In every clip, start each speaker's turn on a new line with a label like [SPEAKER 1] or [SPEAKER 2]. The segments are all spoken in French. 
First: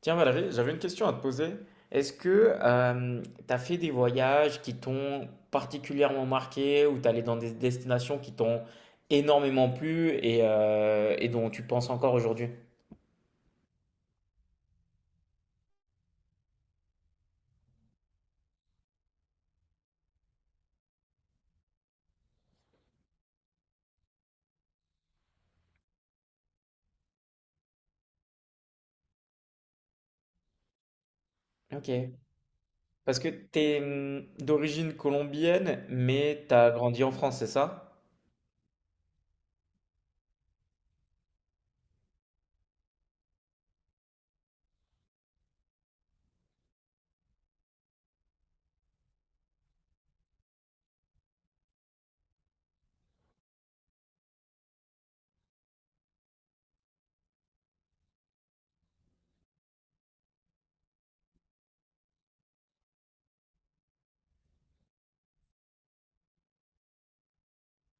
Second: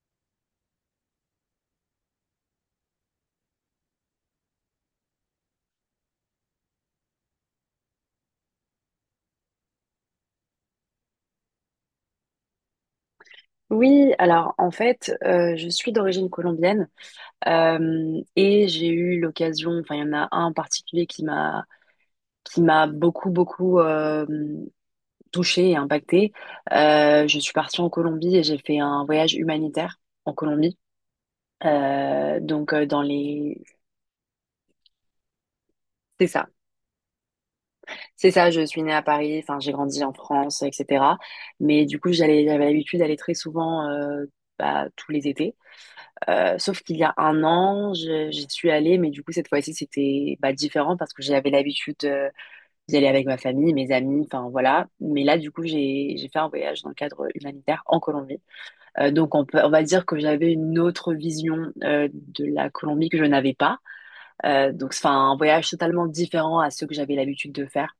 [SPEAKER 1] Tiens Valérie, j'avais une question à te poser. Est-ce que tu as fait des voyages qui t'ont particulièrement marqué ou t'es allé dans des destinations qui t'ont énormément plu et dont tu penses encore aujourd'hui?
[SPEAKER 2] Oui, alors en fait, je suis d'origine colombienne et j'ai eu l'occasion, enfin il y en a un en particulier qui m'a beaucoup touchée et impactée. Je suis partie en Colombie et j'ai fait un voyage humanitaire en Colombie.
[SPEAKER 1] Ok.
[SPEAKER 2] Dans
[SPEAKER 1] Parce que
[SPEAKER 2] les,
[SPEAKER 1] t'es d'origine colombienne,
[SPEAKER 2] c'est
[SPEAKER 1] mais
[SPEAKER 2] ça.
[SPEAKER 1] t'as grandi en France, c'est ça?
[SPEAKER 2] C'est ça, je suis née à Paris, enfin j'ai grandi en France, etc. Mais du coup, j'avais l'habitude d'aller très souvent, bah, tous les étés. Sauf qu'il y a un an, j'y suis allée, mais du coup cette fois-ci c'était bah, différent, parce que j'avais l'habitude d'y aller avec ma famille, mes amis, enfin voilà. Mais là, du coup, j'ai fait un voyage dans le cadre humanitaire en Colombie. Donc on peut, on va dire que j'avais une autre vision de la Colombie que je n'avais pas. Donc c'est enfin, un voyage totalement différent à ceux que j'avais l'habitude de faire.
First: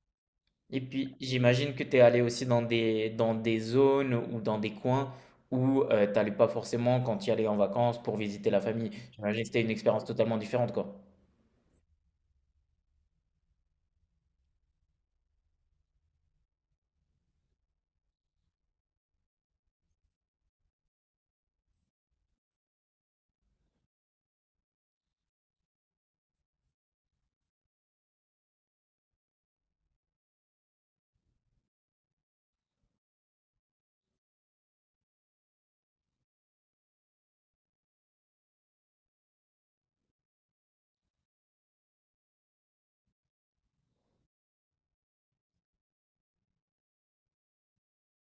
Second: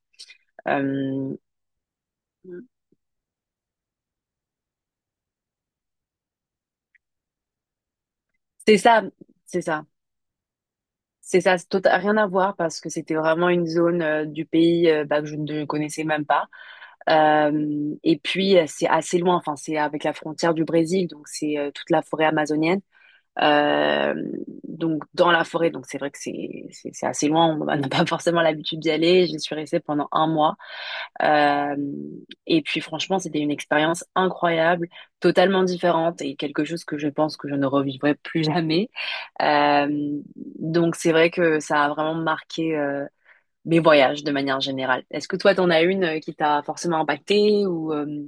[SPEAKER 1] Et puis
[SPEAKER 2] Euh,
[SPEAKER 1] j'imagine que t'es allé aussi dans dans des zones ou dans des coins où t'allais pas forcément quand tu y allais en vacances pour visiter la
[SPEAKER 2] C'est
[SPEAKER 1] famille.
[SPEAKER 2] ça,
[SPEAKER 1] J'imagine que
[SPEAKER 2] c'est
[SPEAKER 1] c'était une
[SPEAKER 2] ça,
[SPEAKER 1] expérience totalement différente, quoi.
[SPEAKER 2] c'est ça, c'est rien à voir parce que c'était vraiment une zone du pays, bah, que je ne connaissais même pas. Et puis c'est assez loin, enfin c'est avec la frontière du Brésil, donc c'est, toute la forêt amazonienne. Euh, donc dans la forêt, donc c'est vrai que c'est assez loin, on n'a pas forcément l'habitude d'y aller. J'y suis restée pendant un mois. Euh, et puis franchement, c'était une expérience incroyable, totalement différente et quelque chose que je pense que je ne revivrai plus jamais. Euh, donc c'est vrai que ça a vraiment marqué, mes voyages de manière générale. Est-ce que toi, t'en as une, qui t'a forcément impacté ou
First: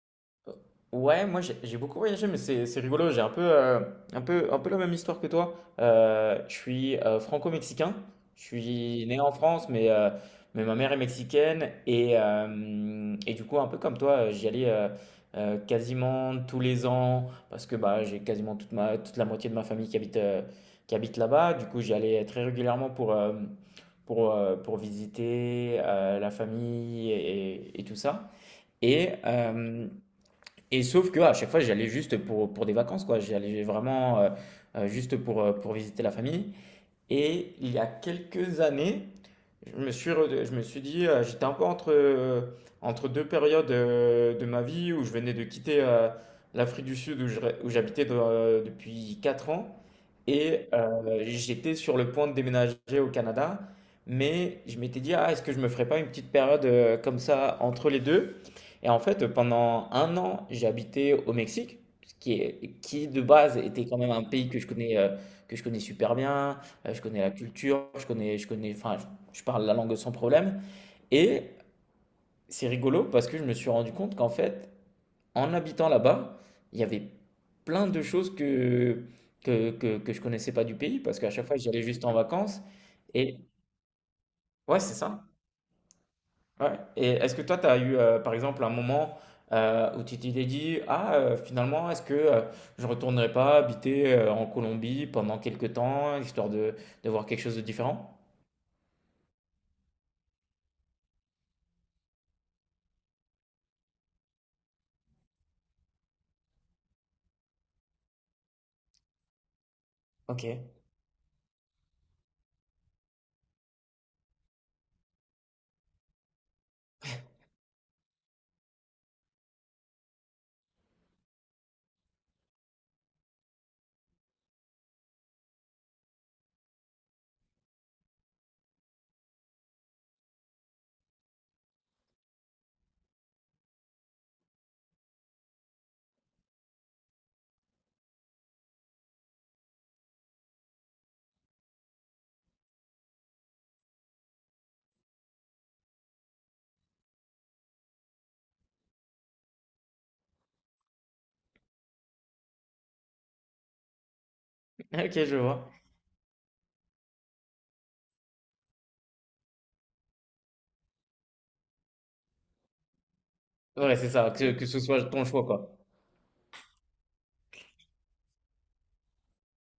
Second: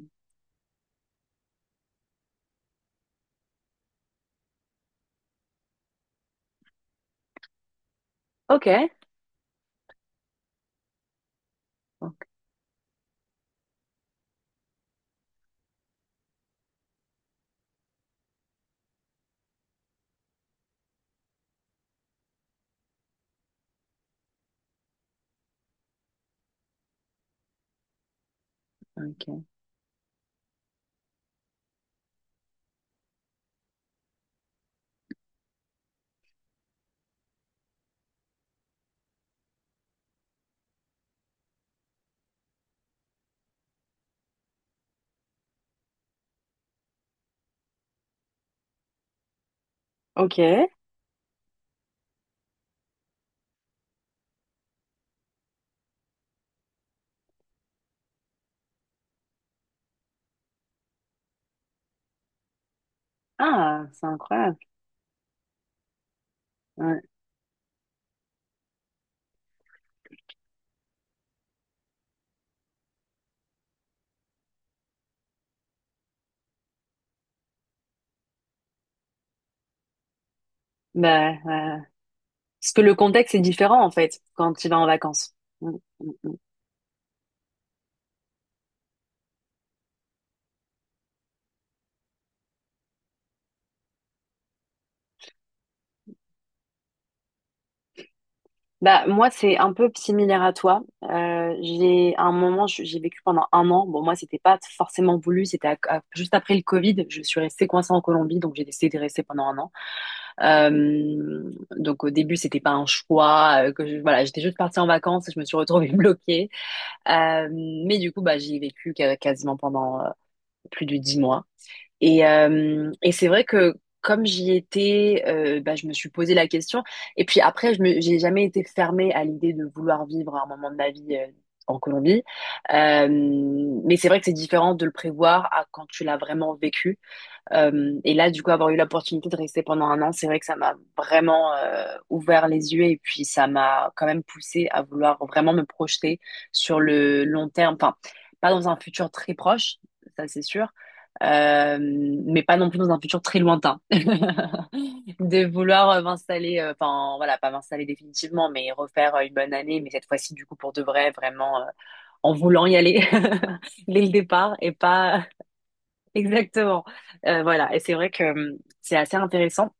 [SPEAKER 1] Ouais, moi j'ai beaucoup voyagé, mais c'est rigolo. J'ai un un peu la même histoire que toi. Je suis franco-mexicain. Je
[SPEAKER 2] Ok,
[SPEAKER 1] suis né en France, mais ma mère est mexicaine. Et,
[SPEAKER 2] ok.
[SPEAKER 1] euh, et du coup, un peu comme toi, j'y allais quasiment tous les ans parce que bah, j'ai quasiment toute la moitié de ma famille qui qui habite là-bas. Du coup, j'y allais très régulièrement pour visiter la famille et tout ça. Et,
[SPEAKER 2] Ok.
[SPEAKER 1] euh, et sauf que à chaque fois, j'allais juste pour des vacances, quoi. J'allais vraiment juste pour visiter la famille. Et il y a quelques années, je me je me suis dit. J'étais un peu entre deux périodes de ma vie où je venais de quitter l'Afrique du Sud où je depuis 4 ans
[SPEAKER 2] Ok.
[SPEAKER 1] et j'étais sur le point de déménager au Canada. Mais je m'étais dit, ah, est-ce que je me ferais pas une petite période comme ça entre les deux? Et en fait, pendant un an, j'ai habité au Mexique, ce qui qui de base
[SPEAKER 2] Ah,
[SPEAKER 1] était quand
[SPEAKER 2] c'est
[SPEAKER 1] même un pays
[SPEAKER 2] incroyable.
[SPEAKER 1] que je que je connais super bien.
[SPEAKER 2] Ouais.
[SPEAKER 1] Je connais la culture, je enfin, je parle la langue sans problème. Et c'est rigolo parce que je me suis rendu compte qu'en fait, en habitant là-bas, il y avait plein de choses que je connaissais pas du pays parce qu'à
[SPEAKER 2] Bah,
[SPEAKER 1] chaque fois, j'y allais juste en vacances.
[SPEAKER 2] parce que le contexte
[SPEAKER 1] Et
[SPEAKER 2] est différent en fait quand tu vas
[SPEAKER 1] ouais,
[SPEAKER 2] en
[SPEAKER 1] c'est ça.
[SPEAKER 2] vacances. Mm, mm.
[SPEAKER 1] Ouais. Et est-ce que toi, tu as eu, par exemple, un moment où tu t'es dit, ah, finalement, est-ce que je ne retournerai pas habiter en Colombie pendant quelques temps, histoire de voir quelque chose de différent?
[SPEAKER 2] Bah moi c'est un peu similaire à toi. J'ai à un moment j'ai vécu pendant un an. Bon moi c'était pas forcément voulu, c'était juste après le Covid. Je suis restée coincée en Colombie, donc j'ai décidé de rester pendant un an.
[SPEAKER 1] Ok.
[SPEAKER 2] Donc au début c'était pas un choix voilà, j'étais juste partie en vacances et je me suis retrouvée bloquée. Euh, mais du coup bah j'y ai vécu quasiment pendant, plus de 10 mois. Et c'est vrai que comme j'y étais, bah, je me suis posé la question. Et puis après, j'ai jamais été fermée à l'idée de vouloir vivre un moment de ma vie en Colombie. Euh, mais c'est vrai que c'est différent de le prévoir à quand tu l'as vraiment vécu. Et là, du coup, avoir eu l'opportunité de rester pendant un an, c'est vrai que ça m'a vraiment ouvert les yeux et puis ça m'a quand même poussé à vouloir vraiment me projeter sur le long terme. Enfin, pas dans un futur très proche, ça c'est sûr, euh, mais pas non plus dans un futur très lointain.
[SPEAKER 1] Ok, je
[SPEAKER 2] De
[SPEAKER 1] vois.
[SPEAKER 2] vouloir, m'installer, enfin voilà, pas m'installer définitivement, mais refaire, une bonne année, mais cette fois-ci, du coup, pour de vrai, vraiment, en voulant y aller
[SPEAKER 1] Ouais,
[SPEAKER 2] dès le
[SPEAKER 1] c'est ça,
[SPEAKER 2] départ
[SPEAKER 1] que
[SPEAKER 2] et
[SPEAKER 1] ce soit ton
[SPEAKER 2] pas
[SPEAKER 1] choix, quoi.
[SPEAKER 2] Exactement. Voilà, et c'est vrai que c'est assez intéressant.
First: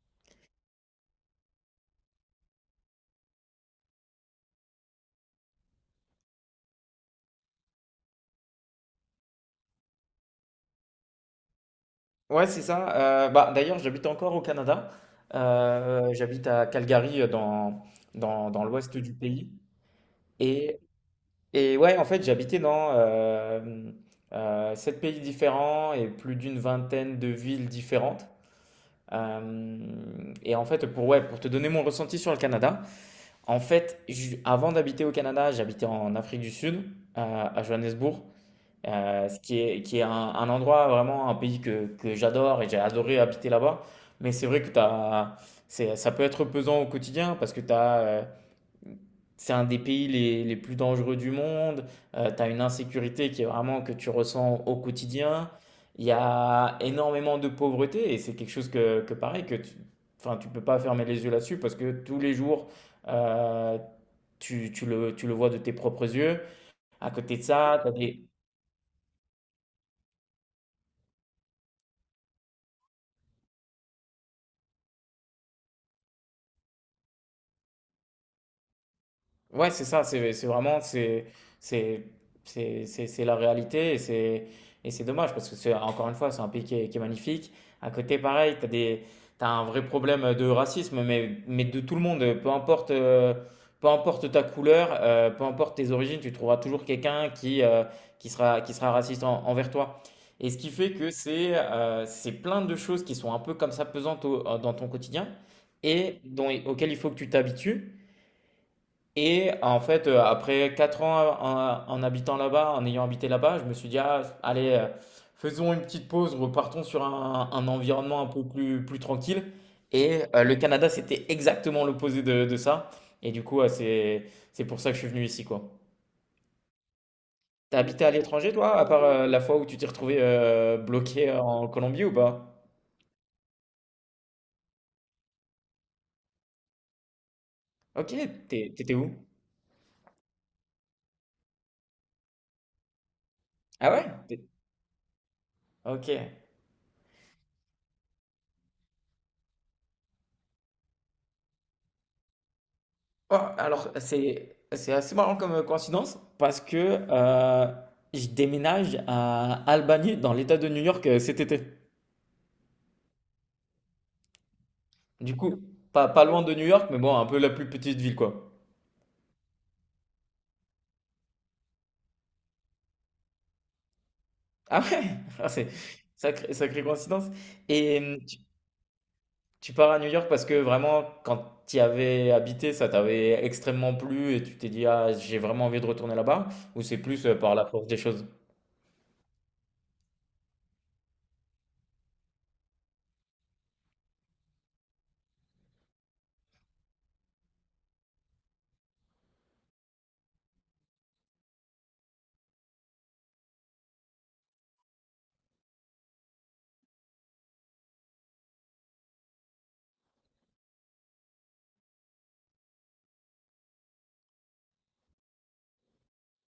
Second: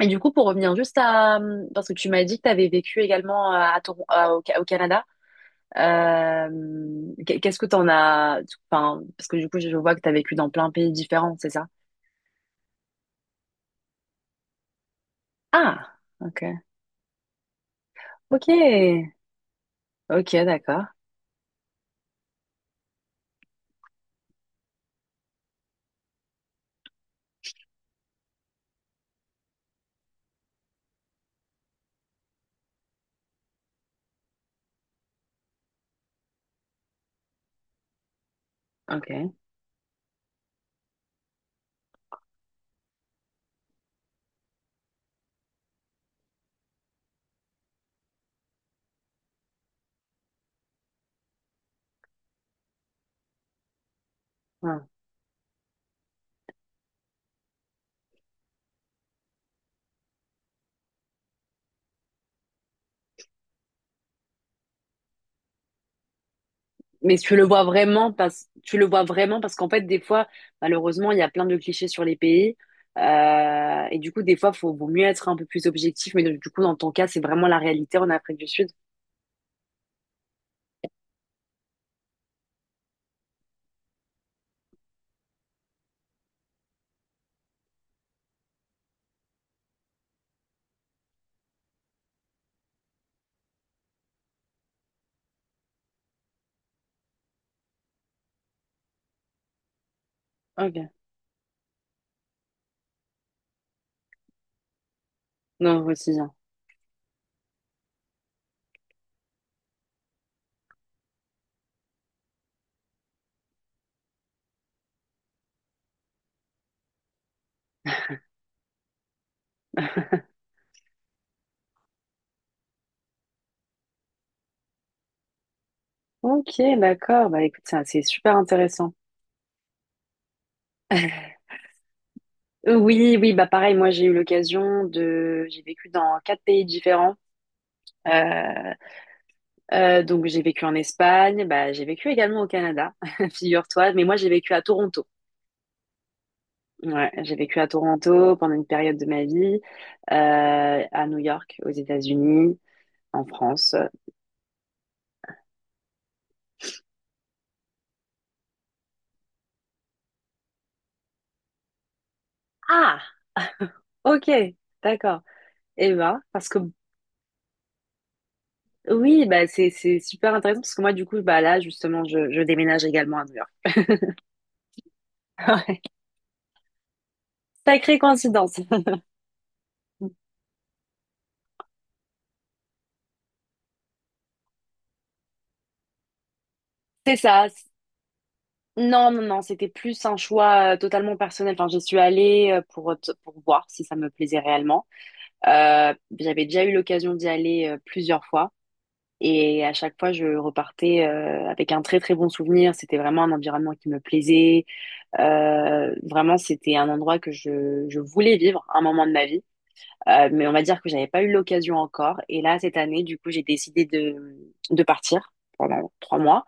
[SPEAKER 2] Et du coup, pour revenir juste à... parce que tu m'as dit que tu avais vécu également à Toron- à- au, Ca- au Canada. Euh, Qu'est-ce que t'en as... Enfin, parce que du coup, je vois que tu as vécu dans plein de pays différents, c'est ça?
[SPEAKER 1] Ouais, c'est ça. D'ailleurs, j'habite encore au Canada.
[SPEAKER 2] Ah,
[SPEAKER 1] J'habite
[SPEAKER 2] ok.
[SPEAKER 1] à Calgary, euh, dans,
[SPEAKER 2] Ok.
[SPEAKER 1] dans, dans l'ouest du pays.
[SPEAKER 2] Ok,
[SPEAKER 1] Et,
[SPEAKER 2] d'accord.
[SPEAKER 1] et ouais, en fait, j'habitais dans sept pays différents et plus d'une vingtaine de villes différentes. Et en fait, ouais, pour te donner mon ressenti sur le Canada, en fait, avant d'habiter au Canada, j'habitais en Afrique du Sud, à Johannesburg. Euh,
[SPEAKER 2] Ok.
[SPEAKER 1] ce qui est un endroit, vraiment un pays que j'adore et j'ai adoré habiter là-bas. Mais c'est vrai que c'est, ça peut être pesant au quotidien parce que c'est un des pays les plus dangereux du monde. Tu as une insécurité qui est vraiment que tu ressens au
[SPEAKER 2] Ouais.
[SPEAKER 1] quotidien. Il y a énormément de pauvreté et c'est quelque chose que enfin, tu peux pas fermer les yeux là-dessus parce que tous les jours, euh, tu le vois de tes propres yeux. À
[SPEAKER 2] Mais tu
[SPEAKER 1] côté de
[SPEAKER 2] le vois
[SPEAKER 1] ça,
[SPEAKER 2] vraiment parce qu'en fait des fois malheureusement il y a plein de clichés sur les pays. Et du coup des fois faut vaut mieux être un peu plus objectif, mais donc, du coup dans ton cas c'est vraiment la réalité en Afrique du Sud.
[SPEAKER 1] ouais, c'est ça, c'est vraiment, c'est- c'est la réalité et c'est dommage parce que c'est encore une fois, c'est un pays qui est magnifique. À côté, pareil, t'as un vrai problème de racisme, mais de tout le monde, peu importe ta couleur, peu importe tes origines, tu trouveras toujours quelqu'un qui qui sera raciste envers toi. Et ce qui
[SPEAKER 2] Ok.
[SPEAKER 1] fait que c'est plein de choses qui sont un peu comme ça pesantes dans ton quotidien
[SPEAKER 2] Non, aussi
[SPEAKER 1] et
[SPEAKER 2] bien.
[SPEAKER 1] dont, auxquelles il faut que tu t'habitues. Et en fait, après 4 ans en habitant là-bas, en ayant habité là-bas, je me suis dit, ah, allez, faisons une petite pause, repartons sur un environnement un peu plus tranquille. Le Canada, c'était exactement l'opposé de ça. Et du coup, c'est pour ça que je suis venu ici, quoi.
[SPEAKER 2] Ok, d'accord. Bah écoute,
[SPEAKER 1] T'as
[SPEAKER 2] ça, c'est
[SPEAKER 1] habité à
[SPEAKER 2] super
[SPEAKER 1] l'étranger, toi, à
[SPEAKER 2] intéressant.
[SPEAKER 1] part la fois où tu t'es retrouvé bloqué en Colombie ou pas?
[SPEAKER 2] Oui, oui, bah pareil, moi j'ai eu l'occasion de... j'ai vécu dans 4 pays différents.
[SPEAKER 1] Ok,
[SPEAKER 2] Euh,
[SPEAKER 1] t'étais où?
[SPEAKER 2] donc j'ai vécu en Espagne, bah, j'ai vécu également au Canada,
[SPEAKER 1] Ah
[SPEAKER 2] figure-toi, mais
[SPEAKER 1] ouais?
[SPEAKER 2] moi j'ai
[SPEAKER 1] T'es-
[SPEAKER 2] vécu à Toronto.
[SPEAKER 1] Ok.
[SPEAKER 2] Ouais, j'ai vécu à Toronto pendant une période de ma vie, à New York, aux États-Unis, en
[SPEAKER 1] Oh,
[SPEAKER 2] France.
[SPEAKER 1] alors, c'est assez marrant comme coïncidence parce que je déménage à Albany, dans l'État de New York, cet été.
[SPEAKER 2] Ah, ok, d'accord.
[SPEAKER 1] Du coup,
[SPEAKER 2] Et ben,
[SPEAKER 1] pas loin
[SPEAKER 2] parce
[SPEAKER 1] de
[SPEAKER 2] que
[SPEAKER 1] New York, mais bon, un peu la plus petite ville, quoi.
[SPEAKER 2] oui, bah c'est super intéressant parce que moi du coup bah là justement, je déménage également à New York.
[SPEAKER 1] Ah ouais, Ah, c'est sacrée coïncidence.
[SPEAKER 2] Sacrée
[SPEAKER 1] Et
[SPEAKER 2] coïncidence.
[SPEAKER 1] tu pars à New York parce que vraiment, quand tu y avais habité, ça t'avait extrêmement plu et tu t'es dit, ah, j'ai vraiment envie de retourner là-bas, ou c'est
[SPEAKER 2] C'est
[SPEAKER 1] plus
[SPEAKER 2] ça.
[SPEAKER 1] par la force des choses?
[SPEAKER 2] Non, non, non, c'était plus un choix totalement personnel. Enfin, j'y suis allée, pour, pour voir si ça me plaisait réellement. Euh, J'avais déjà eu l'occasion d'y aller, plusieurs fois. Et à chaque fois, je repartais, avec un très très bon souvenir. C'était vraiment un environnement qui me plaisait. Vraiment, c'était un endroit que je voulais vivre un moment de ma vie. Mais on va dire que j'avais pas eu l'occasion encore. Et là, cette année, du coup, j'ai décidé de partir pendant 3 mois.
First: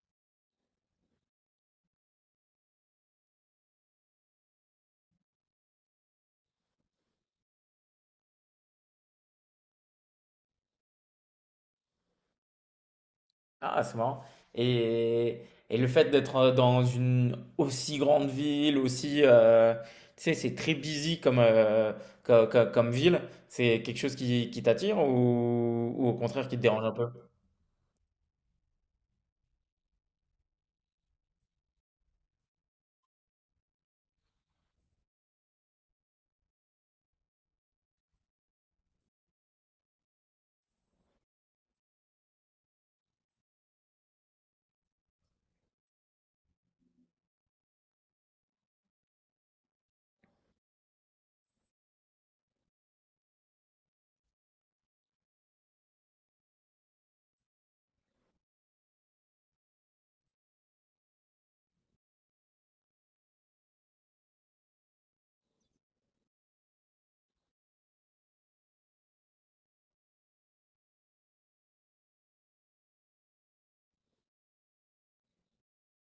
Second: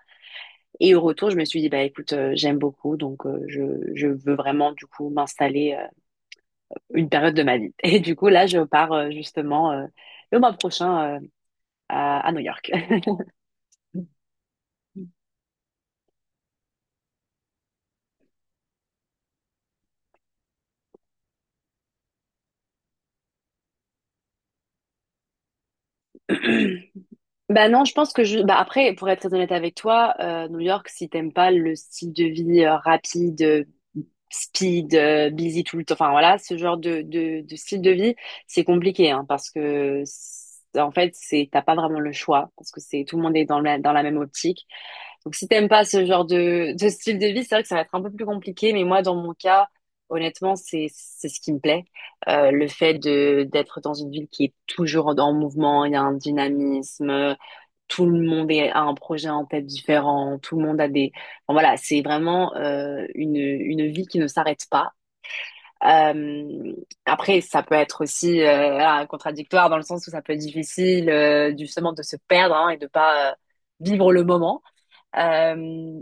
[SPEAKER 2] Et au retour, je me suis dit, bah écoute, j'aime beaucoup, donc, je veux vraiment du coup m'installer, une période de ma vie. Et du coup, là, je pars, justement, le mois prochain, à New York.
[SPEAKER 1] Ah, c'est marrant. Et, et le fait d'être dans une aussi grande ville, aussi, tu sais, c'est très busy comme ville, c'est quelque chose qui t'attire ou au contraire qui te dérange un peu?
[SPEAKER 2] Bah non, je pense que je. Bah après, pour être très honnête avec toi, New York, si t'aimes pas le style de vie, rapide, speed, busy tout le temps, enfin voilà, ce genre de style de vie, c'est compliqué, hein, parce que en fait, c'est t'as pas vraiment le choix, parce que c'est tout le monde est dans la même optique. Donc si t'aimes pas ce genre de style de vie, c'est vrai que ça va être un peu plus compliqué, mais moi, dans mon cas, honnêtement, c'est ce qui me plaît. Le fait de d'être dans une ville qui est toujours en mouvement, il y a un dynamisme, tout le monde a un projet en tête différent, tout le monde a des... Enfin, voilà, c'est vraiment, une vie qui ne s'arrête pas. Euh, Après, ça peut être aussi, voilà, contradictoire dans le sens où ça peut être difficile, justement de se perdre hein, et de pas, vivre le moment. Euh,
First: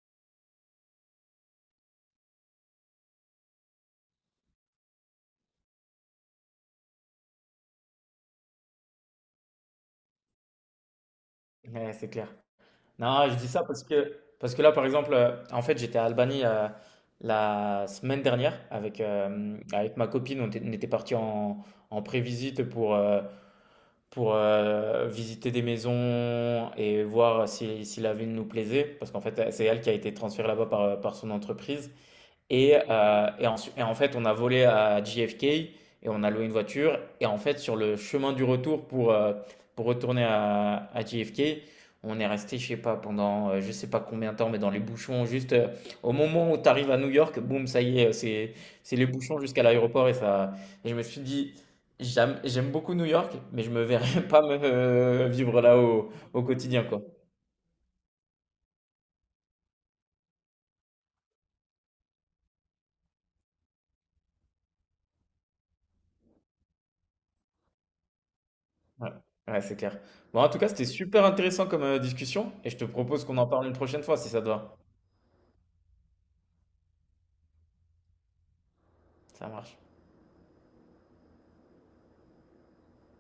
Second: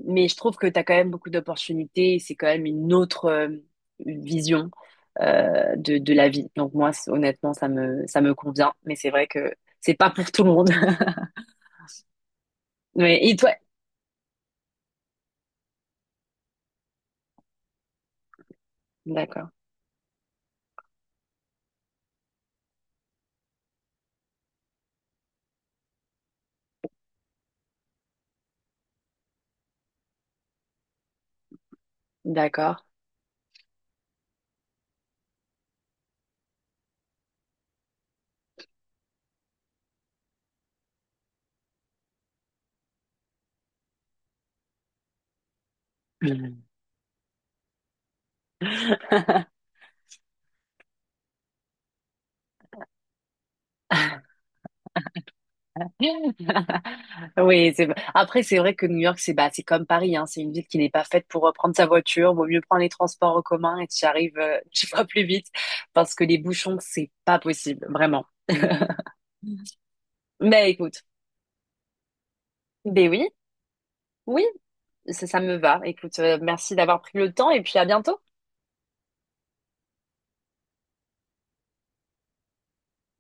[SPEAKER 2] mais je trouve que tu as quand même beaucoup d'opportunités et c'est quand même une autre, vision, de la vie. Donc moi, honnêtement, ça me convient, mais c'est vrai que c'est pas pour tout le monde.
[SPEAKER 1] Ouais, c'est clair.
[SPEAKER 2] Mais
[SPEAKER 1] Non,
[SPEAKER 2] et
[SPEAKER 1] je dis
[SPEAKER 2] toi?
[SPEAKER 1] ça parce que là, par exemple, en fait, j'étais à Albanie la semaine dernière
[SPEAKER 2] D'accord.
[SPEAKER 1] avec ma copine. On était parti en, en prévisite pour visiter des maisons et voir si, si la ville nous plaisait, parce qu'en fait, c'est elle qui a été transférée là-bas par son entreprise. Et,
[SPEAKER 2] D'accord.
[SPEAKER 1] euh, et, ensu- et en fait, on a volé à JFK et on a loué une voiture. Et en fait, sur le chemin du retour pour retourner à JFK, on est resté, je sais pas, pendant je sais pas combien de temps, mais dans les bouchons. Juste au moment où
[SPEAKER 2] Mhm.
[SPEAKER 1] tu arrives à New York, boum, ça y est. C'est les bouchons jusqu'à l'aéroport. Et je me suis dit, j'aime beaucoup New York, mais je me verrais pas vivre là au quotidien, quoi.
[SPEAKER 2] Oui, c'est... après, c'est vrai que New York, c'est bah, c'est comme Paris, hein. C'est une ville qui n'est pas faite pour, prendre sa voiture. Vaut mieux prendre les transports en commun et tu arrives, tu vas plus vite parce que les bouchons, c'est pas possible, vraiment.
[SPEAKER 1] Ouais, ouais, c'est clair. Bon, en tout cas,
[SPEAKER 2] Mais
[SPEAKER 1] c'était
[SPEAKER 2] écoute,
[SPEAKER 1] super intéressant comme discussion et je te
[SPEAKER 2] ben
[SPEAKER 1] propose
[SPEAKER 2] oui,
[SPEAKER 1] qu'on en parle une prochaine fois si ça
[SPEAKER 2] oui,
[SPEAKER 1] te va.
[SPEAKER 2] ça me va. Écoute, merci d'avoir pris le temps et puis à bientôt.
[SPEAKER 1] Ça marche.